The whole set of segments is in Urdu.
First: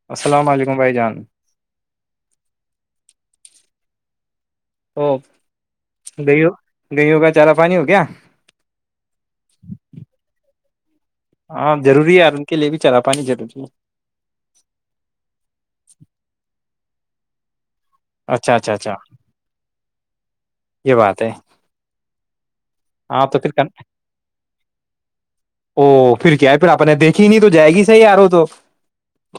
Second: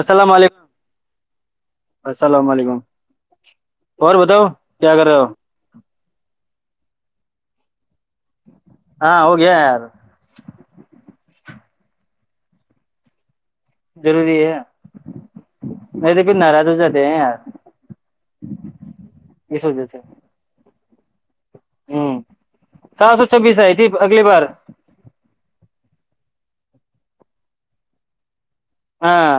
السلام علیکم السلام علیکم اور بتاؤ کیا کر او رہے ہو گئی ہو گئی ہو کا چالا پانی ہو گ کیا ہاں ہو گیا یار ہاں ضوری ہے یار ان کے لیے بھی چلا پانی ضروری ہے ضروری ہے نہیں تو پھر ناراض ہو جاتے ہیں یار اچھا اچھا اچھا اس وجہ سے یہ بات ہے ہاں سار سو ہاں تو پھر چھبیس کن- ہے تھی اگلی بار او پھر کیا ہے پھر آپ نے دیکھی نہیں تو جائے گی صحیح یارو تو ہاں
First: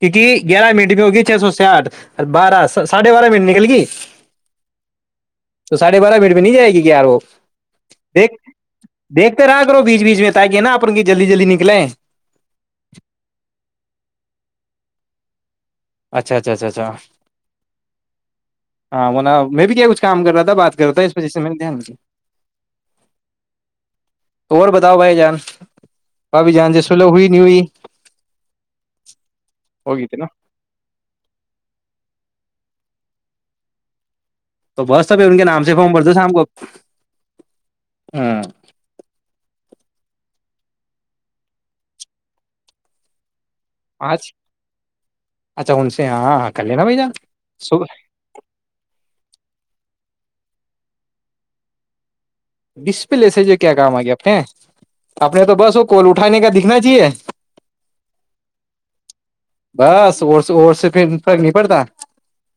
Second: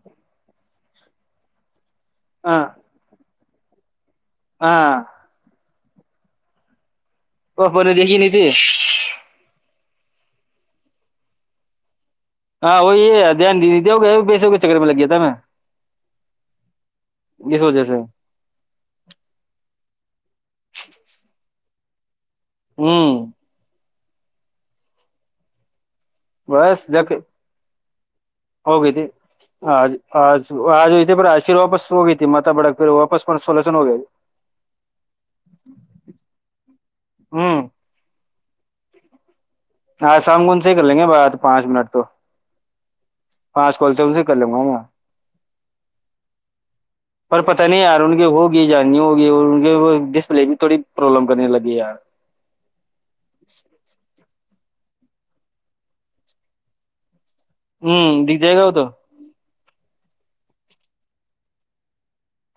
کیونکہ گیارہ منٹ میں ہوگی چھ سو سیاٹھ ہاں بارہ ساھ بارہ منے کل کی ہاں تو ساھے بارہ منٹ میں نہیں جائے گیار وہ وہ ب دیکھی نہیں تھی و بیچ بیچ میں ت کیا ہے نا اپن جلدی جلدی نکلیں ہاں وہی ہے دھیان د ہو گیا پیسوں کے میں لگ گیا تھا میں اچھا اچھا اچھا اچھا اس وجہ سے ہاں وہنا میں بھی کیا کچھ کام کر رہا تھا بات کر رہا تھا اس وجہ سے میں نے دھیان د ہوں اور بتاؤ بھائی جان بھابھی جان بس سے سلح جک ہوئی نہیں ہوئی ہوگتی آج ہوگی تھی نا آج آج پر آج پھر واپس ہو گئی تھی ماتا بڑک پھر واپس پر سولوشن ہو گیا تو بس سبھی ان کے نام سے فم بھر دو شام کو ہ ہ [inaudible] ہاں سام گن سے ہی کر لیں گے بعات پانچ منٹ تو پانچ کال سے ان سے آج کر لوں گا نا اچھا ان سے ہاں ہاں کر لینا بھائی جان پر پتا نہیں یار ان کی ہوگی جاننی ہوگی اور ان کے وہ ج پے بھی تھوڑی پرابلم کرنے لگی ہے یار بیس پہ لےسج کیا کام آ گیا آپ کے اپنے تو بس وہ کول اٹھانے کا دکھنا چاہیے ہوں دیگ جائے گا ہو تو بس اور سے اور سے پھر فرق نہیں پڑتا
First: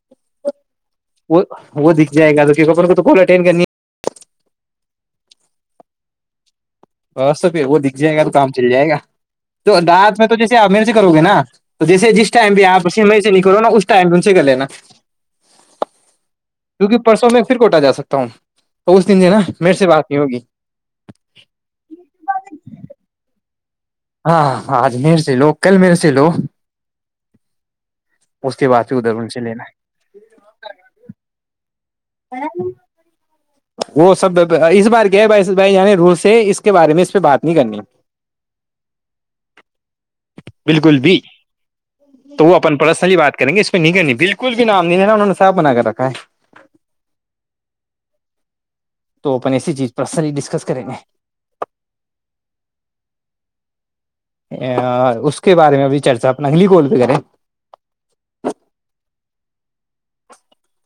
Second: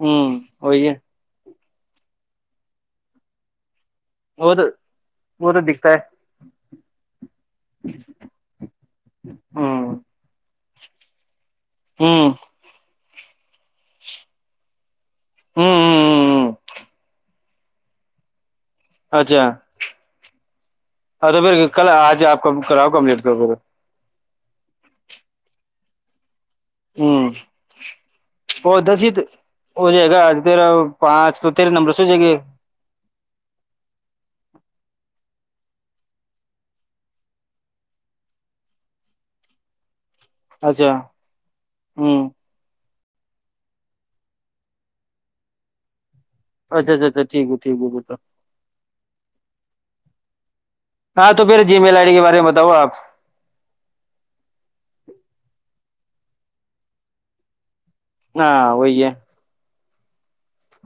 ہوں وہی ہے وہ وہ دکھ جائے گا تو اپن کو تو ب اٹین کرنی ہے وہ تو وہ تو دکھتا ہے بس پھر وہ دکھ جائے گا تو کام چل جائے گا تو ہوں دانت میں تو جیسے میرے سے کرو گے نا تو جیسے ہوں جس ٹائم بھی آپ س سے نکلو نا اس ٹائم ان سے کر لینا ہوں کیونکہ پرسوں میں پھر کوٹا جا سکتا ہوں تو اس دن سے نا اچھا میر سے بات نہیں ہوگی ہاں تو پھر کل آج آپ کب کراؤ کملیٹ کر پے ہاں آج میر سے لو کل میر س لو ہوں اس کے اور بعد پھر دس ہی ادھر تو ان سے لینا ہے ہو جائے گا تیرا پانچ تو تری نمر ہ وہ سب اس بار کیا ہے بھائی بھائی یعنی رو سے اس کے بارے میں اس پہ بات نہیں کرنی اچھا بالکل بھی ہوں تو وہ اپن پرسن سحی بات کریں گے اس میں نہیں کرنی بالکل بھی نام نہیں ہےا انہوں نے صا بنا کر رکھا ہے اچھ اچھ اچھاٹھیک ہے ٹیک ہے تو تو اپن ایسی چیز پرسن ہاں تو پھر جی میل آئی ڈی کے بارے میں بتاؤ آپ گے اس کے بارے میں ابھی چرچا اپنا اگلی کوول وغیرہ ہاں وہی ہے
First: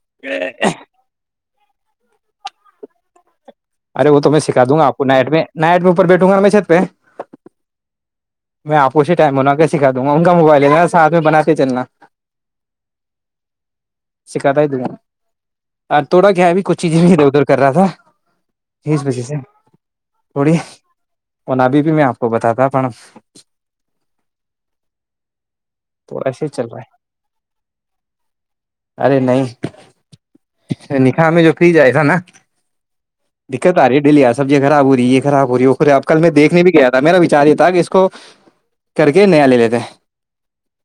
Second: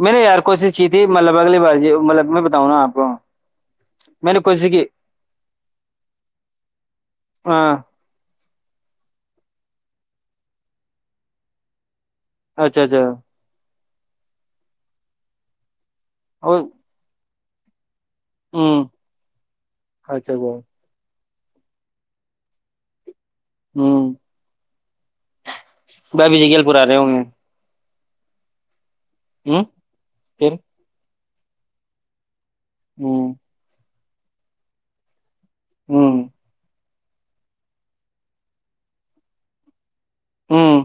میں نے یار کوشش کی تھی مطلب اگلی بار جی مطلب میں بتاؤں نا آپ کو ارے وہ تو نے میں سکھا کوشش دوں کی گا آپ کو نائٹ میں نائٹ میں اوپر بیٹھوں گا میں چھت پہ ہاں میں آپوں سے ٹائم بنا کر سکھا دوں گا ان کا موبائل ہےساتھ میں بناتے چلنا اچھا اچھا سکھاتا ہیں تھوڈا اور کر رہا تھا ہوں کس وجہ سے اچھا اچھا پڑی ان ابھی بھی میں آپ کو بتاتا تھا نہ ہمم تھوڑا میں ابھی ایسے ہی جگل چل پور رہا آ رہے ہوں ارے نہیں ہوں پھر نہیں ہوں [inaudible] دقت آ رہی ہے لیا سبزیا خراب ہوری ہے خراب ہو رہی اوپر کل ہوں میں دیکھنے بھی گیا تھا میرا وچار یہ تھا کہ اس کو کر کے نیا لے لیتے ہیں ہمم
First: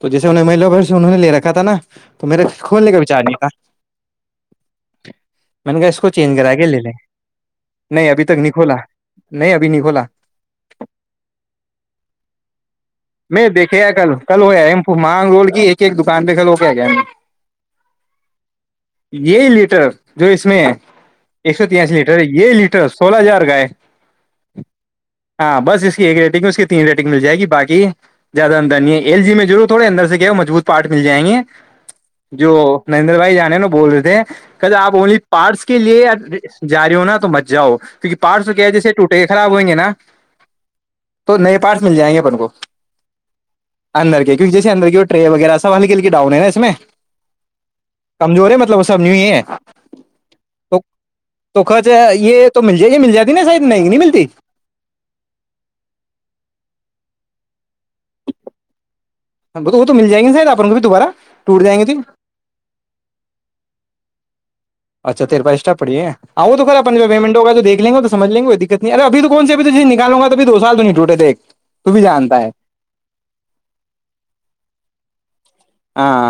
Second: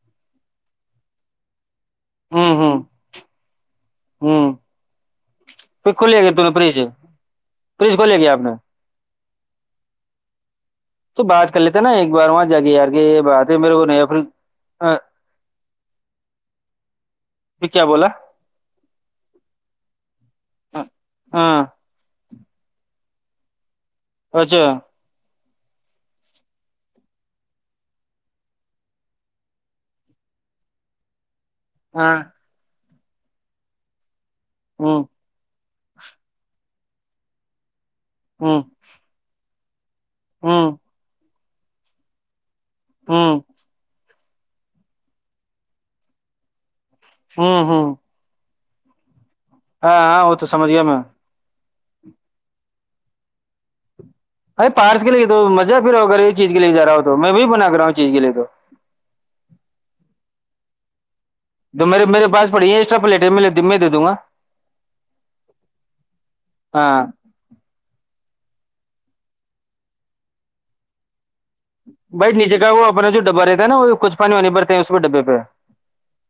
تو جیسے انہیں مہلھر انہوں نے لے رکھا تھا نا تو میر ہوں ہوں کھولنے کا و چار نہیں کا ہوں میں نے کہا پھر اس کو کھولے گیا چینج تو نے کرا کے فریج لے لیں فریج نہیں کھولے ابھی گیا تک آپ نے نہیں کھولا نہیں ابھی نہیں کھولا تو بات کر لیتا نا ایک بار وہاں جاگی یار کے یہ بات ہے میں کیا کل کل ہویا ہے مانگ رول کی ایک ایک دکان پہ کل ہو کے گ پھر کیا بولا یہ لیٹر جو اس میں ہے ایک ہاں سو تیاسی لیٹر ہے یہ لیٹر سولہ ہزار کا ہے اچھا ہاں بس اس کی ایک ریٹنگ ہے اس کی تین ریٹنگ مل جائے گی باقی زیادہ اندر نہیں ہے ایل جی میں رور تھوڑ اندر سے کیا ہو مبوط پارٹ مل جائں گے ہاں جو نریندر بھائی جانے نا بول رہے تھے کہی اپ ہوں وہی پارسل کے لیے جاری ہوناا تو بچ جاؤ کیونک پارس تو کیا جس ٹوٹے خراب ہو گے نا ہمم تو نئے پارٹس مل جائیں گے اپن کو ہمم اندر کے کیکہ جیے اندر کی ٹے وغیرہ سبال کےل ڈؤن ہے نا اس میں ہوں ہوں بسبی ہے ہاں ہاں وہ تو سمج گیا میں تو خچ ہے یہ تو مل جائے یہ مل جاتی نا شید نہیں مل ار پارس کے لیے تو مزہ پھر اغگر یہ چیز کے لیے جا رہا ہو تو میں بھیی بنا کر رہا ہوں چیز کے لیے تو ب تو وہ تو مل جائیں گے شاید آپ کو بھی دوبارہ ٹوٹ جائیں گے تو میرے میرے پس پڑی ہے ایکسٹا پلیٹے دے د د گا اچھا تیر پاچٹ پڑے آؤ تو پھر اپنا ہاں جو پیمٹ ہوگا جو دھ لیں گے تو سمجھ لیں گے کتنی اے اب تو کون س ابھی نکالوں گا اب دو سال تو نہیںٹوٹے تھ ایک بھائی نیچے کا وہ اپنا جو ڈبا رہتا ہے نا وہ کچھ پانی وہنی ب اس بھی ڈبے پہ ہاں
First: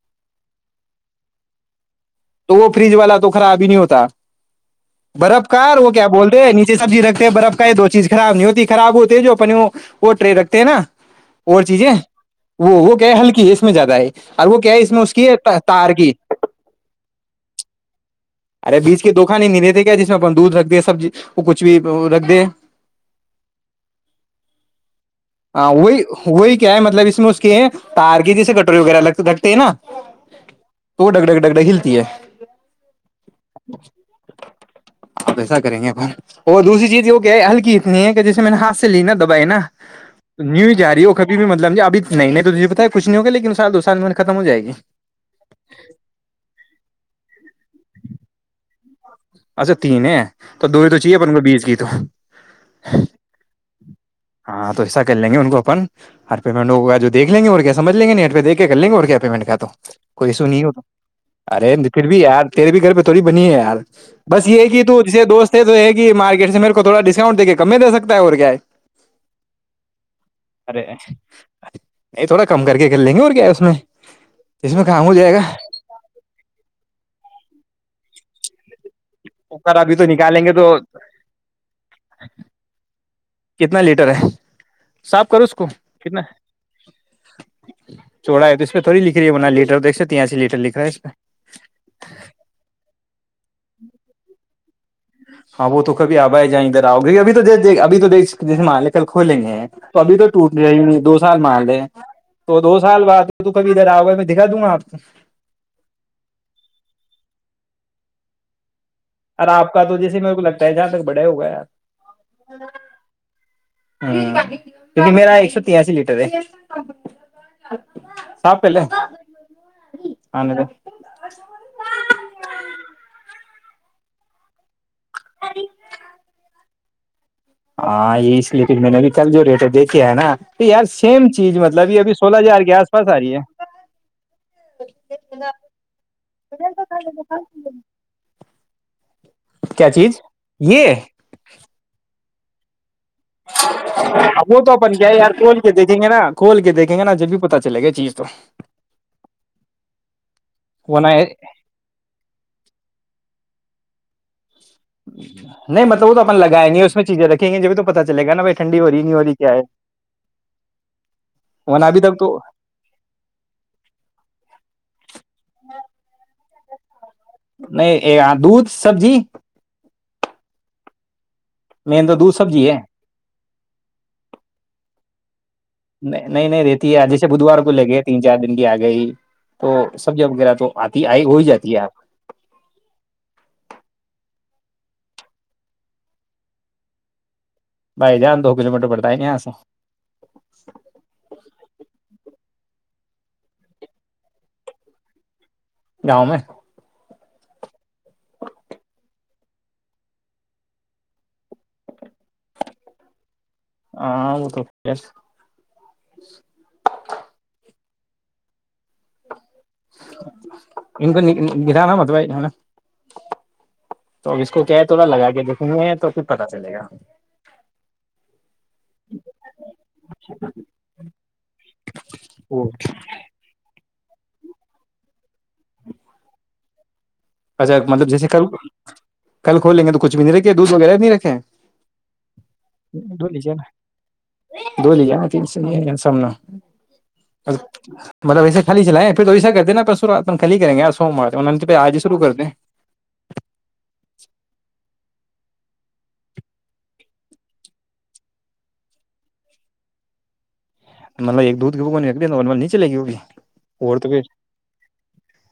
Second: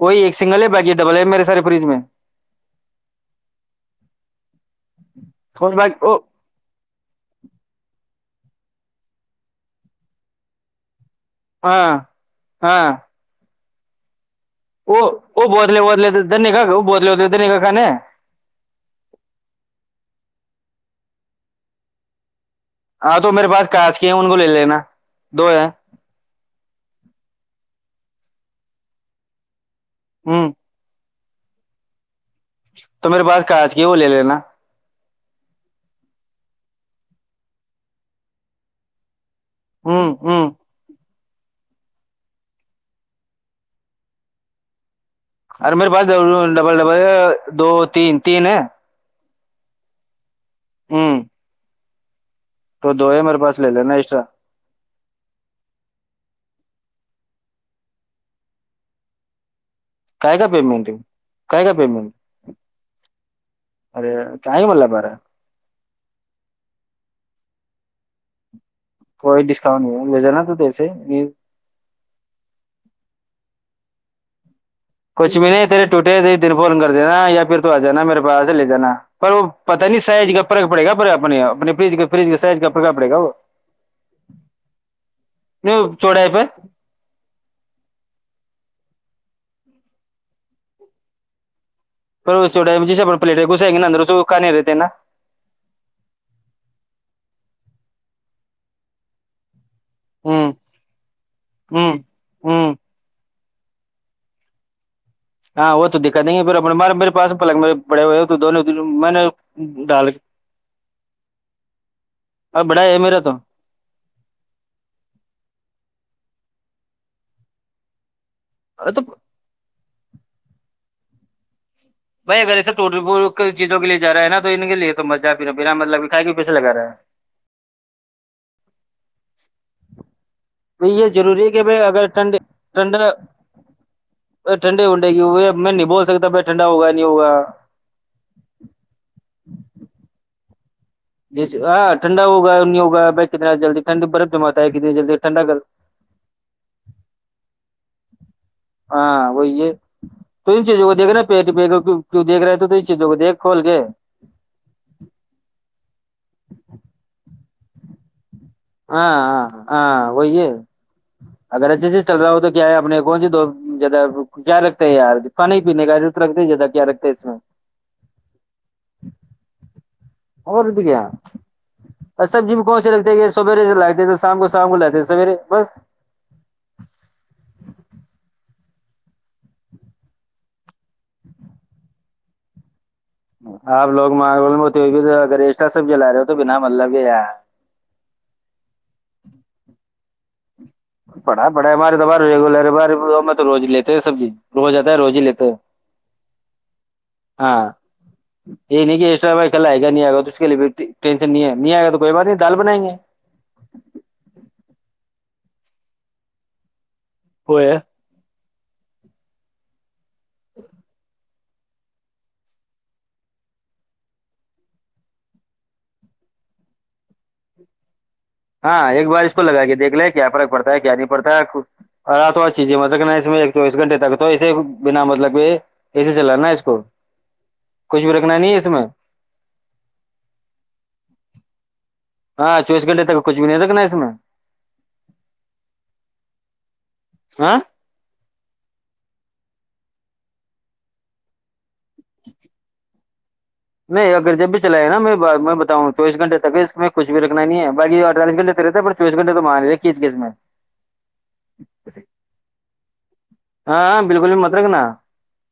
کوئی ایک سنگل ہے بیکی ڈبل ہے میرے سارے فریج میں تو وہ فریج والا تو خراب ہی نہیں ہوتا برف کا وہ باقی کیا بول رہے نیچے سبزی رکھتے برف کا یہ دو چیز خراب نہیں ہوتی خراب ہوتے ہیں جو اپنی وہ ٹرے رکھتے ہیں نا اور ہاں چیزیں وہ ہاں وہ کیا ہلکی میں زیادہ ہے اور کیا ہے اس وہ میں اس کی ہے وہ بتل تار بتل کی تھ دن کا گ وہ بے ب د نہیں کا ک ن ارے بیج کی دکان ہی نہیں رہتے کیا جس میں دودھ رکھ دے سبزی کچھ بھی رکھ دے ہاں تو میرے پاس کانچ کی ہیں ان کو لے لینا دو ہے ہاں وہی وہی کیا ہے مطلب اس میں اس کے ہیں تار کی جیسے کٹوری وغیرہ لگ ڈھکتے ہےا ہوں تو ڈگڑے ڈگڑے ہلتی ہے [inaudible] تو میرے پاس کاج کی وہ لے لینا اب ایسا کریں گے اپن اور دوسری چیز یہ کیا ہے ہلکیتنی ہے کہ جسے میں نے ہاتھ سے ل نا بھ نا ہوں ہوں نیو جاری ب بھی مطلب اب نہیں تو تجھے پتا ہے کچھ نہیں ہوا لیکن سال دو سال میں ختم ہو جائے گی ارے میرے پاس ڈبل ڈبل دو تین تین ہے اچھا تین ہے تو دوری تو چاہیے ہوں پرن کو بیچ کی تو تو دو ہے میرے پاس لے لینا ایکسٹرا ہاں تو ایسا کر لیں گے ان کو اپن ہ پیمن ہو گیا جو دیک لیں گے اور کیامجھیں گ نہیںیٹ پ دیک کے کر لیں گے اور کیا پیمنٹ کیا تو کوئی ای سو کا نہیں ہوتا پیمنٹ ہے کا ارے پیمنٹ پھر بھی یار تیرے بھی گھر پہ تھوڑی بنی ہے یار یہ کہ تو جس دوست ہے تو یہ ہے مارکٹ سےیرے کو تھوا ڈسک دے کے کم میں دے ستا ہے اور کیا ہے کوئی ڈسکاؤنٹ نہیں لے جانا تو ارے تیسے نہیں تھوڑا کم کر کے کر لیں گے اور کیا اس میں اس میں کام ہو جائے کچھ گا بھی نہیں تیرے ٹے تھ دن فون کر دینا یا پھر تو جانا میرے پاس سے لے جانا پر وہ کر پتا ابھی تو نہیں سائز نکالیں کا گے تو فرق پڑے گا پر اپنے اپنے ف فج کا سائز کا فرق پڑےا وہ کتنا لیٹر ہے صاف کرو اس کو نہیں کتنا چوڑائی پہ چوڑا ہے تو اس تھوڑی لکھ رہی ہے بنا ل لیٹر دیکھ یہ سے ل لیٹر لکھ رہا پر چ جسا پ پلیٹ ہے گس گار س کان [unintelligible] ہاں وہ تو کبھی آب آئے جائیں ادھر آؤ گ اب تو ابھی تو جیے مالے کل کھولیں گے تو ابھی تو ہوں ٹوٹ گیا ہی نہیں دو سال مان لے ہوں تو ہوں دو سال بعد تو کب ادھر آؤ ہوا میں دکھا دوں گ آپ کو ہاں وہ تو دقت نہیں ہے پ مارے میر پاس پلگ میرے بڑے ہوئے ہو تو دونوں میں نے آپ کا تو ڈال جیسے میرے کو لگتا ہے جہاں تک بڑے ہوگئے یار اور بڑا ہے میرا تو ہ کیکہ میرا ایک سو تیاسی لیٹر [unintelligible] تو [unintelligible] [unintelligible] بھائی اگر ایسے ٹ چیزوں کے لیے جا ہے نا تو ان لیے تو مزہ بھی نانا مطلب کائے کے پیس لگا [unintelligible] میں نے ابھی کل جو ریٹ دیکھے ہے نا تو یار یہ سیم ضروری ہے چیز کہ بھائی مطلب یہ اگر ابھی سولہ ٹھنڈے ہزار کے آس پاس ٹھنڈا آ رہی ہے ٹھنڈے ونڈے کی ہوئے میں نہیں بول سکتا بھائی ٹھنڈا ہوگا نہیں ہوگا کیا چیز [unintelligible] جیسے [unintelligible] جلدی ٹھنڈی برف وہ جماتا تو کتنی اپن کیا ہے جلدی یار ٹھنڈا کر کھول کے دیکیں گے نا کھول کے دیکھیں گے نا جب بھی پتتا چلے گا چیز [unintelligible] ہاں وہی یہ تو ان چیزوں کو ورنہ دیکھناا پ پ کی دیک رہے تو ان چیزوں کو دیکھ [unintelligible] نہیں مطلب وہ تو اپن لگائیں گے اس میں چیزیں رکھیں گے جبھی تو پتا چلے گا نا ب ہاں ہاں ہاں وہی ہے اگر ورنہ اچھے ابھی سے چل تک رہا ہو تو کیا ہے اپنے کونی دو جیادہ کیا رکھتا ہے یار کھانے ہی پینے کا رکھتا جیادہ [unintelligible] نہیں یہ دودھ سبزی اور کیا مین تو دودھ میں سبزی ہے کون سے رکھتے ہیں سویرے سے لاتے تو شام کو شام کو لاتے سویرے بس نہیں نہیں رہتی ہے جیسے بدھوار کو لے کے تین چار دنی آ گئی تو سب وغیرہ تو آتی آئی ہو ہی جاتی ہے آپ آپ لوگ مول میںتے ہو اگر رسٹا سب جلا رہے ہو تو بنا مطلب یہیار بائی جان دو کلو مٹر پڑتا ہے نہیں آا پڑھا پڑھا ہے ہمارے توبار ریگولر ہے تو روز ہی لیتے سبزی روز آتا ہے روز ہی لیتے ہیں گاؤں میں ہاں یہ نہیں کہسٹر بھائی کل آئے گا نہیں آئے گا تو اس کے لیے ٹینشن نہیں ہے نہیں آئے گا تو کوئی بات نہیں دال بنائیں گے ہاں وہ تو ہو ہے ان کو د تھا نا متبائی نا تو اب اس کو کیا ہے تھوڑا لگا کے دئے ہیں تو پھر پتا چلے گا ہاں ایک بار اس کو لگا کے دیکھ لے کیا فرق پڑتا ہے کیا نہیں پڑتا ہے رات اور چیزیں مکھنا اس میں چویس گھنٹے تک تو اسے بنا مطلب ایسے چل نا اس کو اچھا کچھ مطلب بھی جیسے رکھنا کل نہیں ہے اس میں کل کھولیں گے تو کچھ بھی نہیں رکھے دودھ وغیرہ بھی نہیں رکھے ہاں چوبیس گھنٹے تک کچھ ڈلی بھی نہیں رکھنا اس میں جانا ڈلی جانا تین سو یہ ج سامنا ہاں مطلب ایسے خالی چلیں پھر تو ایسا کرتے نا پر خ کر گے س شرو کر دیں نہیں اگر جب بھی چل گ نا میں میں بتاوں چویس گھنٹےک اس میں کچھ بھی رکھنا نہیں ہے بای اڑتالس گھنٹ تیرے پر چوبیس گنے تو مان نہیںز کے اس میں مطلب ایک دودھ گو کو ن چےگ اییا ہاں بالکل بھی مت رکھنا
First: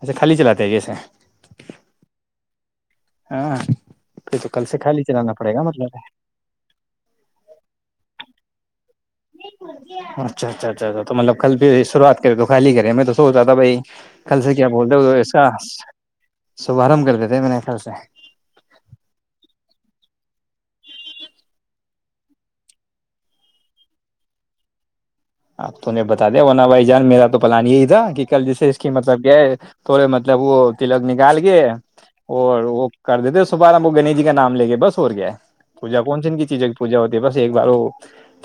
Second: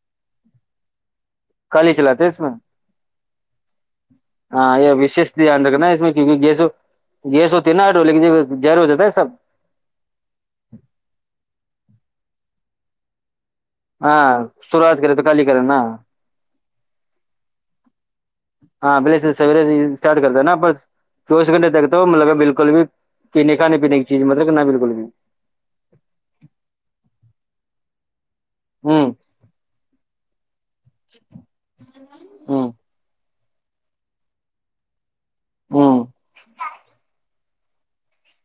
ایسے خالی چلاتے ہیں جیسے کالی چلاتے اس میں ہاں پھر تو کل سے ہاں یہ خالی چلانا وشش پڑے گا دھیان رکھ نا مطلب اس میں کیونکہ گیسوں گیس ہوتی ہے نا ڈولے کی زر ہو جاتا ہے سب اچھا اچھا اچھا اچھ تو مطلب کل پ شروات کرے تو خالی کریں میں تو سوات بھائی ہاں کل سے کیا بولتے شروعات ہو کرے تو اس کالی کا کرے نا شبارمب کرتے تھے میں نے کل سے ہاں پہلے سے سویرے سے اسٹارٹ کر د ہے نا پر چوبیس گھٹے تک تو مطلب بالکل بھی پینے کھانے پینے کی چیز مطلب کہ بالکل بھی پل نہیں یہ تھا کہ کل جیسے اس کی ہوں مطلب کہ تھوڑے مطلب وہ تلک نکال کے اور ہوں وہ کر دیتے صبارم وہ گنیش جی کا نام لے بس ہو اور گیا پوجا ہوں کون سین کی چیزیں کی پوجا ہوتی ہے بس ایک بار ہو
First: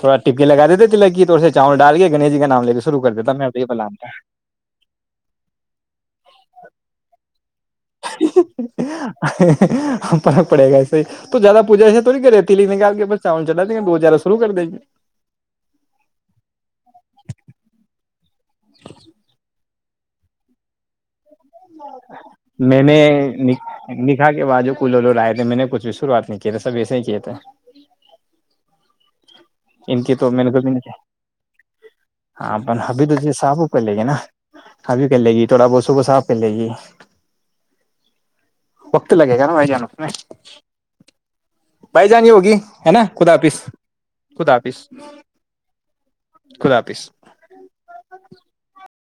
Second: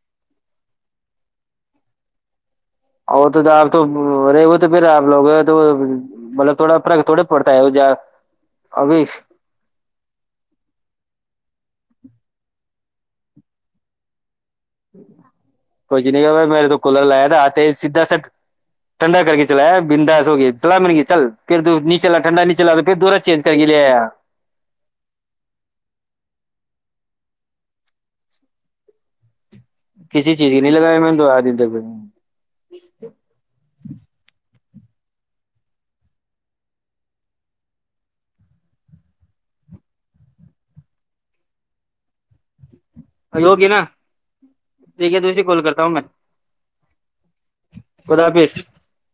تھوڑا ٹپکی لگا دیتے تلکی تو چاول ڈال کے گنیش جی کا نام لے کے شروع کر اور دیتا تو میں یہ آپ تو پلان رہے ہو تو پھر آپ لوگ تو مطلب تھوڑا فرق تھوڑے پڑ فرق پڑے گا ایسے ہی تو زیادہ پوجا ایس توھوری کرے نہیں کر رہتی لیکن آ کے پا چاول چلا لیکن دو ہہ کچھ نہیں کیا میر تو کولر لایا تھا آتے سیدھا سا ٹھنڈا کر کے چلایا بنداس ہوگئی فلاح من کی چل پھر نہیں چلا ٹھنڈا نہیں چلا میں تو پھر نے دورہ چینج کر کے لے آیا نکھا کے بعد جو کولولو آئے تھے میں نے کچھ شروعات نہیں کیا تھا سب ایسے ہی کیے تھے ان کی تو کسی میے چیز نہیں نے لگایا میں نے دو آ دن تک ہاں ابھی تو صابوپ لیں گے نا ابھی کر لے گی تھوڑا بہت صبح صاف کر لے گی وقت لگے گا نا بھائی جان اس میں بھائی جان ہی ہوگی ہے نا خدا حافظ ہوگی نا خدا حافظ ٹھیک ہے دوسری کال کرتا ہوں میں خدا حافظ خدا حافظ